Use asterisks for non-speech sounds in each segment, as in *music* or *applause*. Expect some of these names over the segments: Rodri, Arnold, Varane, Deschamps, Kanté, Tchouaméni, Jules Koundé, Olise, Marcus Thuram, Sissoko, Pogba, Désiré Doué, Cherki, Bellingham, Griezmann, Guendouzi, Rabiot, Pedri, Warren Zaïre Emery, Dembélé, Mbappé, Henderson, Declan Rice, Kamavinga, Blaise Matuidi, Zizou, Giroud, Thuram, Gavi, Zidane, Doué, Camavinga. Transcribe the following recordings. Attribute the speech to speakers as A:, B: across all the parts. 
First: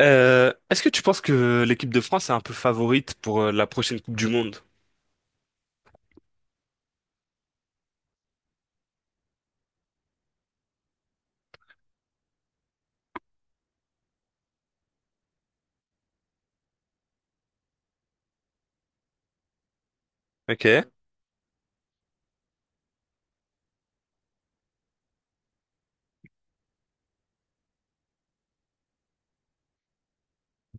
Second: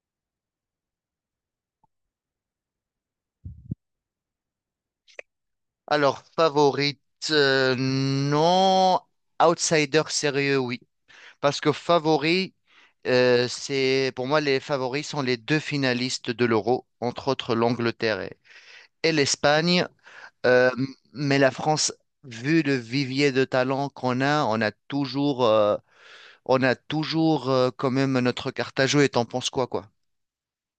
A: Est-ce que tu penses que l'équipe de France est un peu favorite pour la prochaine Coupe du Monde?
B: Alors, favorite, non. Outsider sérieux, oui. Parce que favori, c'est, pour moi, les favoris sont les deux finalistes de l'Euro, entre autres l'Angleterre et l'Espagne. Euh, m-
A: Ok.
B: mais la France, vu le vivier de talent qu'on a, on a toujours quand même notre carte à jouer. Et t'en penses quoi, quoi?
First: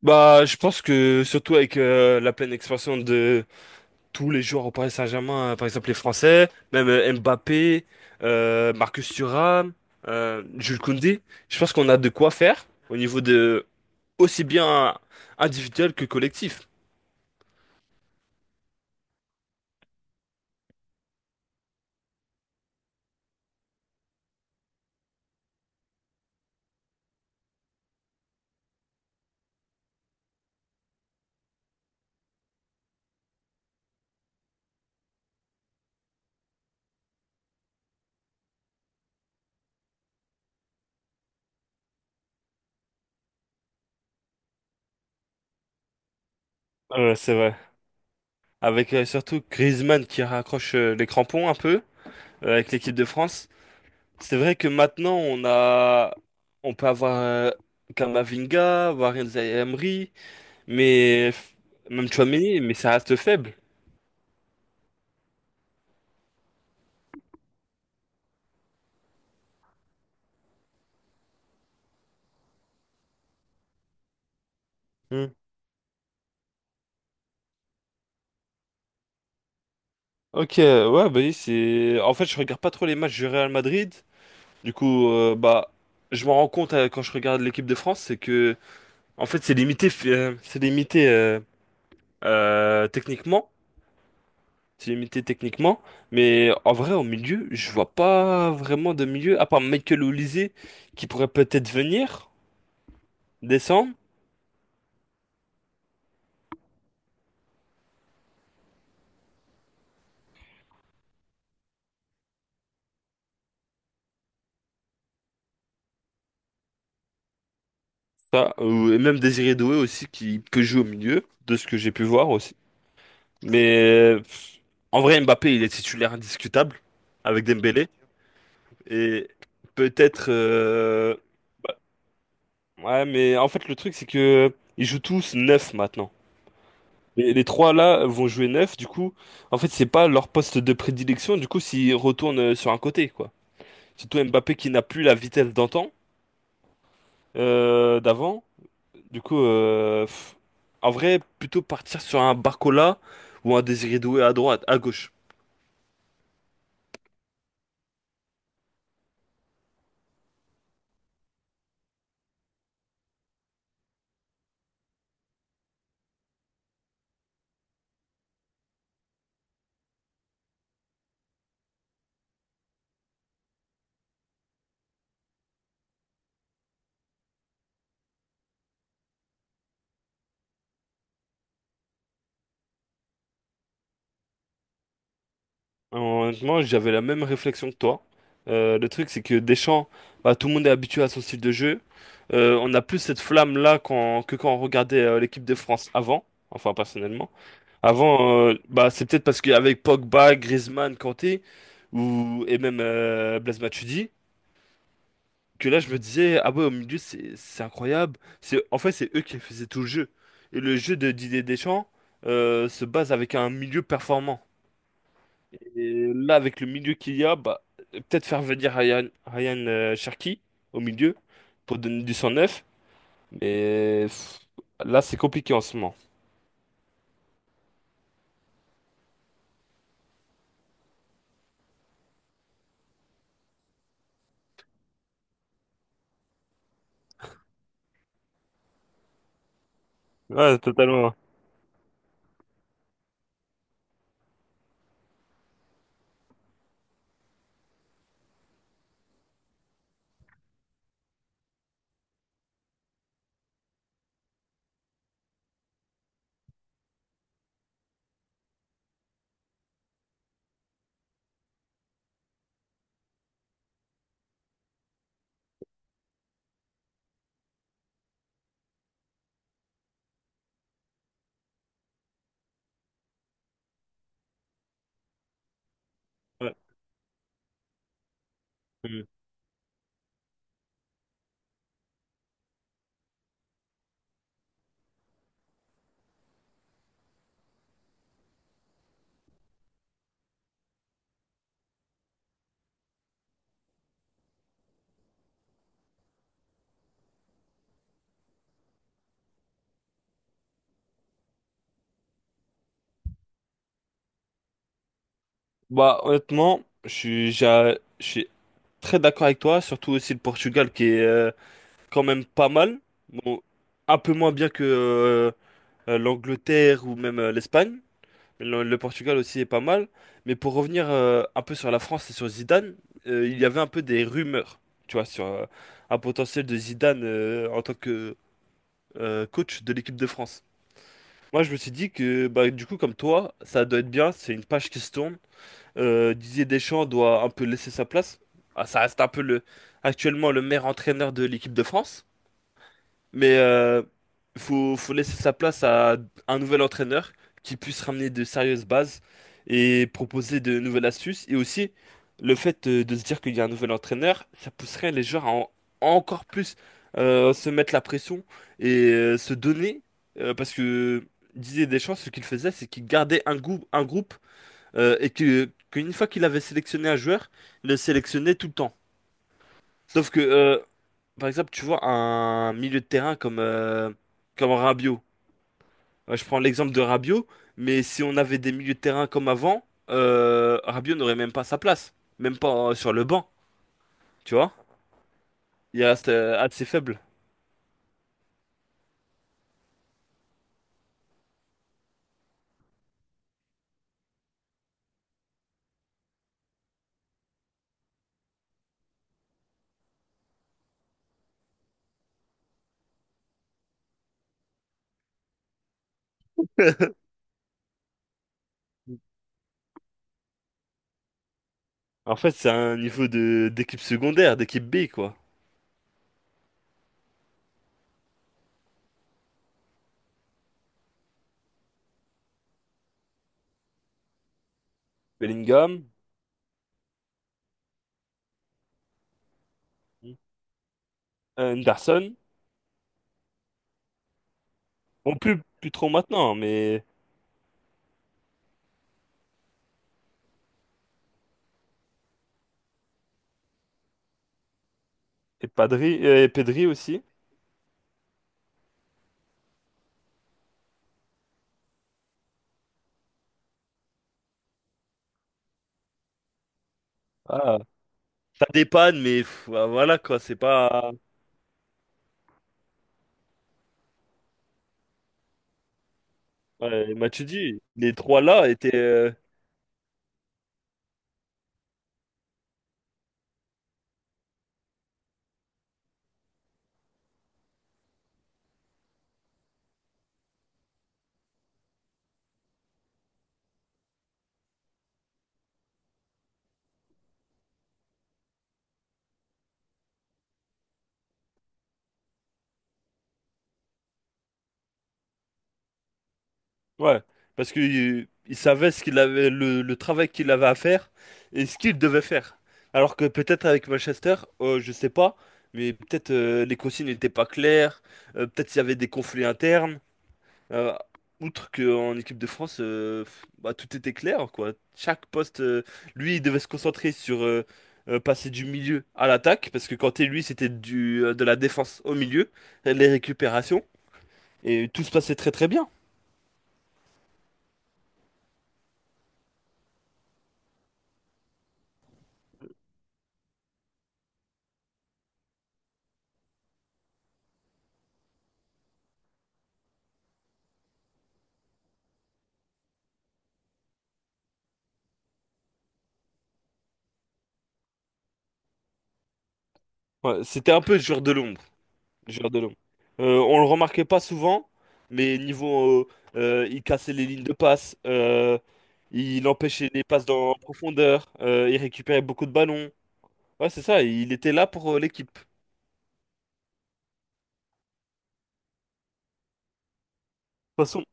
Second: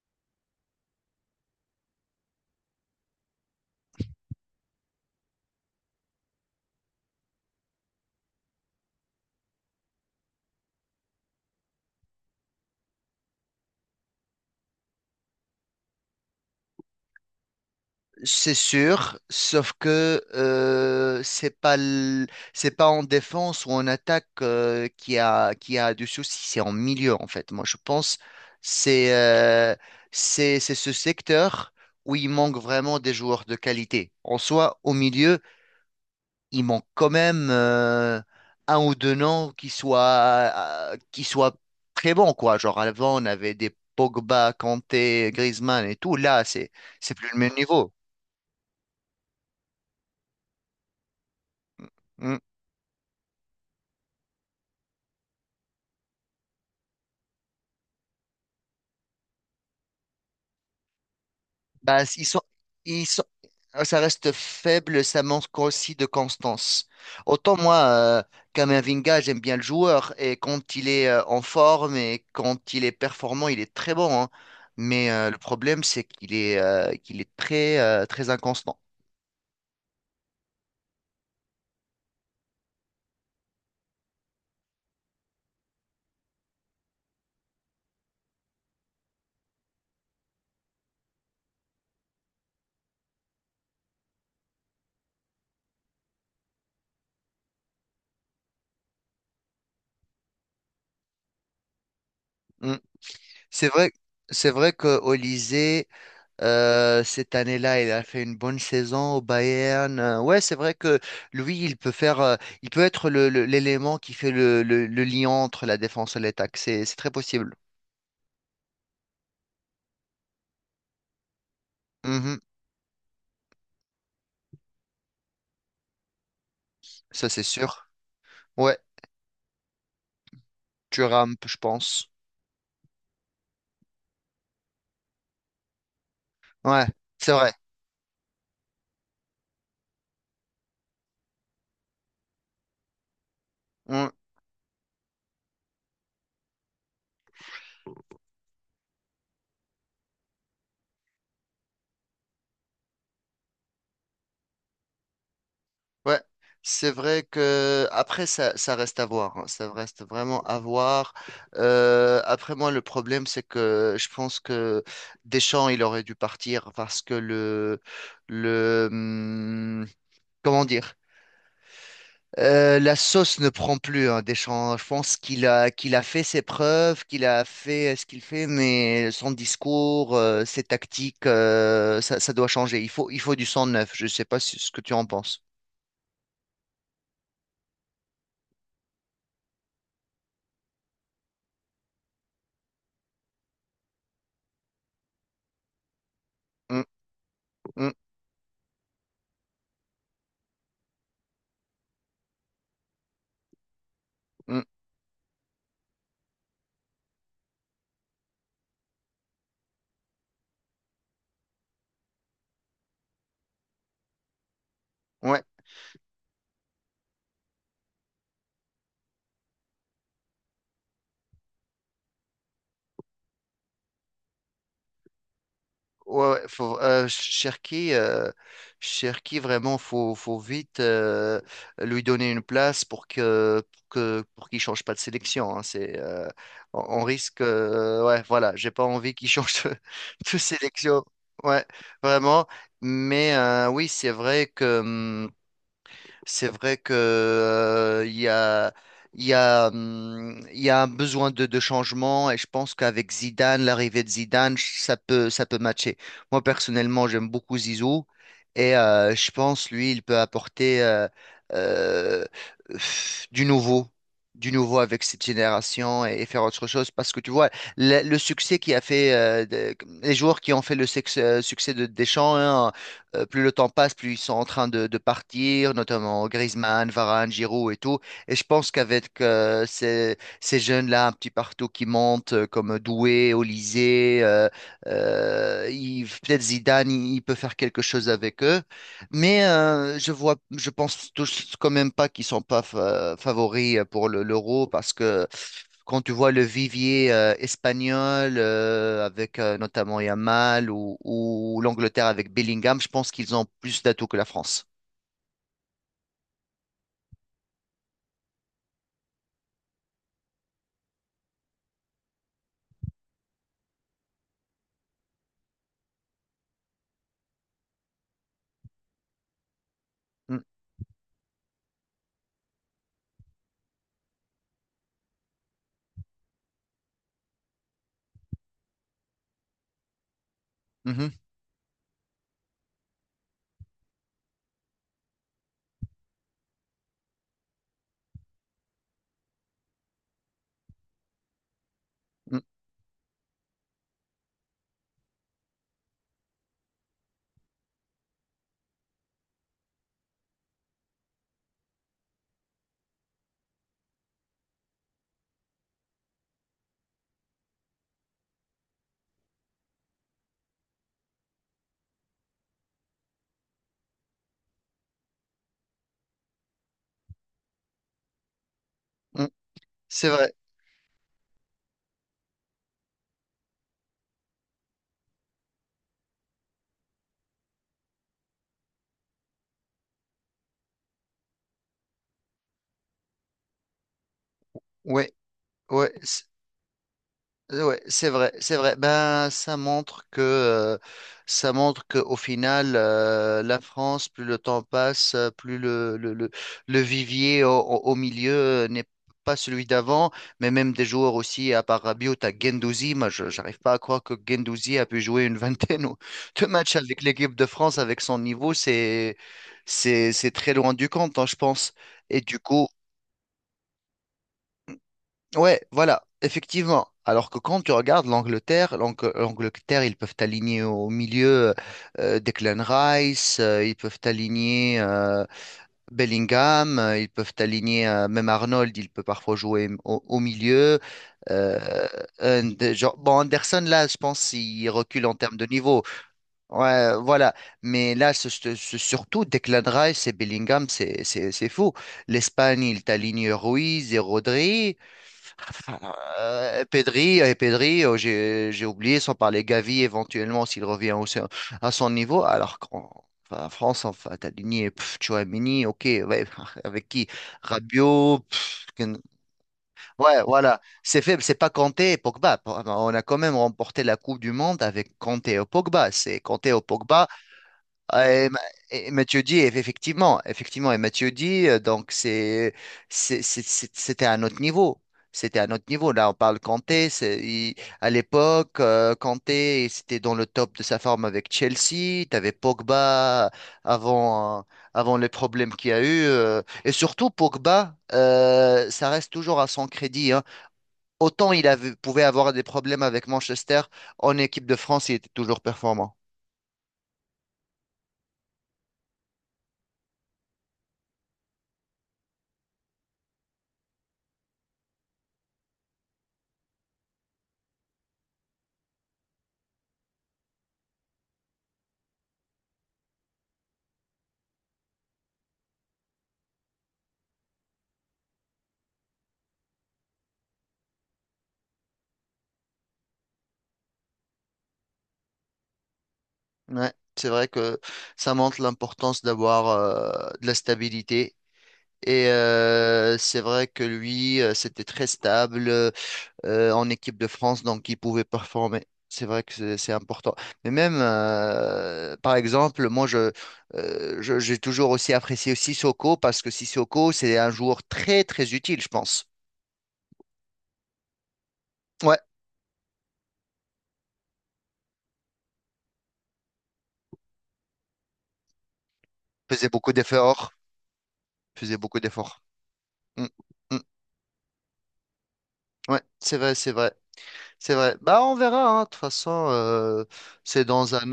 A: Bah, je pense que surtout avec la pleine expansion de tous les joueurs au Paris Saint-Germain, par exemple les Français, même Mbappé, Marcus Thuram, Jules Koundé. Je pense qu'on a de quoi faire au niveau de, aussi bien individuel que collectif.
B: C'est sûr, sauf que c'est pas en défense ou en attaque, qui a du souci, c'est en milieu en fait. Moi, je pense c'est euh, c'est ce secteur où il manque vraiment des joueurs de qualité. En soi, au milieu, il manque quand même, un ou deux noms qui soient très bons quoi. Genre avant, on avait des Pogba, Kanté, Griezmann et tout. Là, c'est plus
A: C'est
B: le même
A: vrai.
B: niveau.
A: Avec surtout Griezmann qui raccroche les crampons un peu
B: Hmm.
A: avec l'équipe de France. C'est vrai que maintenant on peut avoir Camavinga, Warren Zaïre Emery, mais
B: Bah,
A: même Tchouaméni, mais ça
B: ils
A: reste
B: sont,
A: faible.
B: ça reste faible, ça manque aussi de constance. Autant moi, Kamavinga, j'aime bien le joueur et quand il est en forme et quand il est performant, il est très bon, hein. Mais le problème, c'est qu'il est très, très inconstant.
A: Ok, ouais, bah oui, c'est. En fait, je regarde pas trop les matchs du Real Madrid. Du coup, bah, je m'en rends compte quand je regarde l'équipe de France, c'est que, en fait, c'est limité, c'est limité techniquement, c'est limité techniquement. Mais en vrai, au milieu, je vois pas vraiment de milieu, à part Michael Olise qui pourrait peut-être venir
B: Mm. C'est vrai,
A: descendre,
B: c'est vrai que Olise. Cette année-là, il a fait une bonne saison au Bayern. Ouais, c'est vrai que lui, il peut être l'élément qui fait le lien entre la défense et l'attaque. C'est très possible.
A: ça, ou et même Désiré Doué aussi qui que joue au milieu, de ce que j'ai pu voir
B: Mhm.
A: aussi. Mais en vrai, Mbappé, il est titulaire indiscutable
B: Ça, c'est
A: avec Dembélé.
B: sûr. Ouais,
A: Et peut-être.
B: Thuram, je pense.
A: Ouais, mais en fait, le truc, c'est que ils jouent tous 9 maintenant.
B: Ouais, c'est
A: Les
B: vrai.
A: trois là vont jouer 9 du coup, en fait, c'est pas leur poste de prédilection, du coup, s'ils retournent sur un côté, quoi.
B: Mmh.
A: Surtout Mbappé qui n'a plus la vitesse d'antan, d'avant. Du coup, en vrai, plutôt partir sur un Barcola ou un Désiré Doué à droite, à gauche.
B: Ouais, c'est vrai que après ça, ça reste à voir, hein. Ça reste vraiment à voir. Après moi, le problème c'est que je pense que Deschamps il aurait dû partir parce que le comment dire, la sauce ne prend plus. Hein, Deschamps, je pense qu'il a fait ses preuves, qu'il a fait, ce qu'il fait, mais son discours, ses tactiques, ça doit changer. Il faut du sang neuf. Je ne sais pas ce que tu en penses.
A: Honnêtement, j'avais la même réflexion que toi. Le truc, c'est que Deschamps, bah, tout le monde est habitué à son style de jeu. On n'a plus cette flamme-là que quand on regardait l'équipe de France avant. Enfin,
B: Hum,
A: personnellement.
B: hum,
A: Avant, bah, c'est peut-être parce qu'avec Pogba, Griezmann, Kanté, et même Blaise Matuidi,
B: hum.
A: que là, je me disais, ah ouais, au milieu, c'est incroyable. C'est, en fait, c'est eux qui faisaient tout le jeu. Et le jeu de Didier Deschamps se base avec un milieu performant.
B: Ouais.
A: Et là, avec le milieu qu'il y a, bah, peut-être faire venir Ryan Cherki au milieu pour donner du sang neuf. Mais là, c'est compliqué en ce moment.
B: Ouais, ouais, faut, Cherki, vraiment, faut vite lui donner une place pour qu'il change pas de sélection, hein. On risque, ouais, voilà, j'ai pas envie qu'il change *laughs* de
A: Ouais,
B: sélection.
A: totalement.
B: Ouais, vraiment. Mais oui, c'est vrai que, il y a un besoin de changement et je pense qu'avec Zidane, l'arrivée de Zidane, ça peut matcher. Moi, personnellement, j'aime beaucoup Zizou et je pense, lui, il peut apporter euh, du nouveau. Du nouveau avec cette génération et, faire autre chose parce que tu vois le succès qui a fait les joueurs qui ont fait succès de Deschamps, hein, plus le temps passe, plus ils sont en train de partir, notamment
A: Ouais.
B: Griezmann, Varane, Giroud et tout. Et je pense
A: Mm.
B: qu'avec ces jeunes-là un petit partout qui montent, comme Doué, Olysée, peut-être Zidane, il peut faire quelque chose avec eux. Mais je vois, je pense tous quand même pas qu'ils sont pas favoris, pour l'Euro parce que quand tu vois le vivier espagnol avec notamment Yamal ou l'Angleterre avec Bellingham, je pense qu'ils ont plus d'atouts que la France.
A: Bah, honnêtement, je suis très d'accord avec toi, surtout aussi le Portugal qui est quand même pas mal. Bon, un peu moins bien que l'Angleterre ou même l'Espagne. Le Portugal aussi est pas mal. Mais
B: Mm,
A: pour revenir un peu sur la France et sur Zidane, il y avait un peu des rumeurs, tu vois, sur un potentiel de Zidane en tant que coach de l'équipe de France.
B: mhm,
A: Moi, je me suis dit que, bah, du coup, comme toi, ça doit être bien, c'est une page qui se tourne. Didier Deschamps doit un peu laisser sa place. Ah, ça reste un peu actuellement le meilleur entraîneur de l'équipe de France.
B: mm,
A: Mais faut laisser sa place à un nouvel entraîneur qui puisse ramener de sérieuses bases et proposer de nouvelles astuces. Et aussi, le fait de se dire qu'il y a un nouvel entraîneur, ça pousserait les joueurs à encore plus se mettre la pression et se donner. Parce que Didier Deschamps, ce qu'il faisait, c'est qu'il gardait un groupe et qu'une fois qu'il avait sélectionné un joueur, il le sélectionnait tout le temps.
B: mm. C'est
A: Sauf que,
B: vrai.
A: par exemple, tu vois un milieu de terrain comme Rabiot. Je prends l'exemple de Rabiot, mais si on avait des milieux de terrain comme avant, Rabiot n'aurait même pas sa place, même pas sur le banc, tu vois?
B: Ouais,
A: Il
B: ouais.
A: reste assez faible.
B: Ouais, c'est vrai, c'est vrai. Ben, ça montre que au final, la France, plus le temps passe, plus le vivier au milieu, n'est pas celui d'avant, mais même des joueurs aussi, à part Rabiot, t'as Guendouzi. Moi, je j'arrive pas à croire que Guendouzi a pu jouer une *laughs* vingtaine de matchs
A: *laughs*
B: avec l'équipe de France avec son niveau. C'est très loin du compte, hein, je pense.
A: En
B: Et
A: fait,
B: du
A: c'est
B: coup.
A: un niveau de d'équipe secondaire, d'équipe B, quoi.
B: Ouais, voilà, effectivement. Alors que quand tu regardes l'Angleterre, ils peuvent t'aligner au milieu, Declan Rice, ils peuvent t'aligner
A: Bellingham,
B: Bellingham, ils peuvent t'aligner même Arnold, il peut parfois jouer au milieu. Euh,
A: Henderson,
B: genre, bon, Anderson, là, je pense il recule en
A: bon,
B: termes
A: plus,
B: de
A: plus
B: niveau.
A: trop maintenant, hein, mais...
B: Ouais, voilà. Mais là, surtout Declan Rice et Bellingham, c'est fou. L'Espagne, ils t'alignent Ruiz et Rodri.
A: Et Pedri aussi.
B: Pedri, j'ai oublié, sans parler Gavi éventuellement s'il revient aussi à son niveau, alors qu'en enfin, en France, enfin, t'as Ligné, pff, Tchouaméni, ok, ouais, *laughs* avec qui?
A: Voilà.
B: Rabiot,
A: T'as des
B: pff,
A: pannes, mais voilà, quoi,
B: ouais,
A: c'est
B: voilà,
A: pas...
B: c'est faible, c'est pas Kanté et Pogba. Bon, on a quand même remporté la Coupe du Monde avec Kanté et Pogba. C'est Kanté et
A: Ouais,
B: Pogba,
A: Matuidi, les
B: ah,
A: trois là étaient.
B: Effectivement, donc c'était un autre niveau. C'était un autre niveau. Là, on parle Kanté. C'est- il- à l'époque, Kanté, c'était dans le top de sa forme avec Chelsea. Tu avais Pogba avant, euh, avant les problèmes qu'il y a eu. Et surtout, Pogba, ça reste toujours à son crédit, hein. Autant pouvait avoir des problèmes avec Manchester, en équipe de France, il était toujours performant.
A: Ouais, parce qu'il il savait ce qu'il avait, le travail qu'il avait à faire et ce qu'il devait faire. Alors que peut-être avec Manchester, je sais pas, mais peut-être les consignes n'étaient pas claires, peut-être s'il y avait des conflits internes. euh, Outre qu'en équipe de France, bah, tout était clair, quoi. Chaque poste, lui, il devait se concentrer sur passer du milieu à l'attaque, parce que quand Kanté, lui, c'était de la défense au milieu, les récupérations. Et tout se passait très très bien.
B: Ouais, c'est vrai que ça montre l'importance d'avoir de la stabilité. Et c'est vrai que lui, c'était très stable, en équipe de France, donc il pouvait performer. C'est vrai que c'est important. Mais même, par exemple, moi, j'ai toujours aussi apprécié Sissoko parce que Sissoko, c'est un joueur très, très utile, je pense.
A: Ouais, c'était un peu le joueur de l'ombre.
B: Ouais,
A: Le joueur de l'ombre. On le remarquait pas souvent, mais niveau, il cassait les lignes de passe, il
B: faisait
A: empêchait
B: beaucoup
A: les passes
B: d'efforts.
A: en profondeur, il
B: Faisait beaucoup
A: récupérait
B: d'efforts.
A: beaucoup de ballons.
B: Mm,
A: Ouais,
B: mm.
A: c'est ça, il était là pour l'équipe. De
B: Ouais, c'est vrai, c'est vrai. C'est vrai. Bah, on verra, hein. De toute façon, c'est
A: toute
B: dans
A: façon,
B: un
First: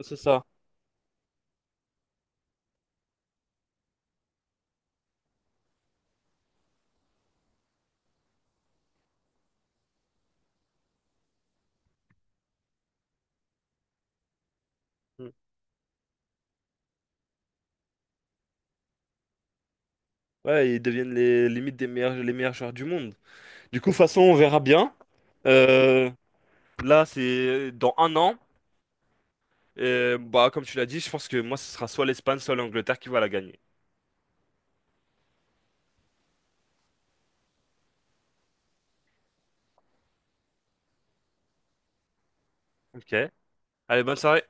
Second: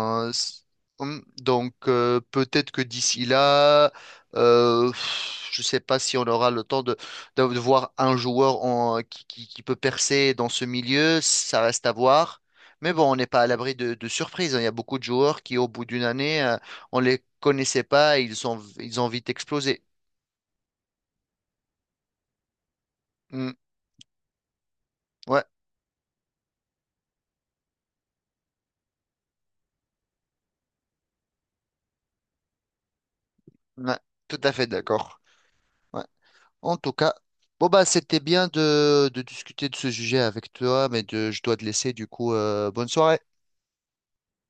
A: c'est ça.
B: Donc, peut-être que d'ici là, pff, je sais pas si on aura le temps de voir un joueur qui, qui peut percer dans ce milieu. Ça reste à voir. Mais bon, on n'est pas à l'abri de surprises, hein. Il y a beaucoup de
A: Mm.
B: joueurs qui, au bout d'une année, on les connaissait pas et ils ont vite explosé.
A: Ouais, ils deviennent les limites les meilleurs joueurs du monde.
B: Hum,
A: Du coup, de toute façon, on verra bien.
B: Ouais,
A: Euh, Là, c'est dans un an. Et, bah, comme tu l'as dit, je pense que moi, ce sera soit l'Espagne, soit l'Angleterre qui va la gagner.
B: ouais, tout à fait d'accord. Ouais. En tout cas, bon bah c'était bien de discuter de ce sujet avec toi, mais je dois te laisser du coup. Bonne
A: Ok.
B: soirée.
A: Allez, bonne soirée.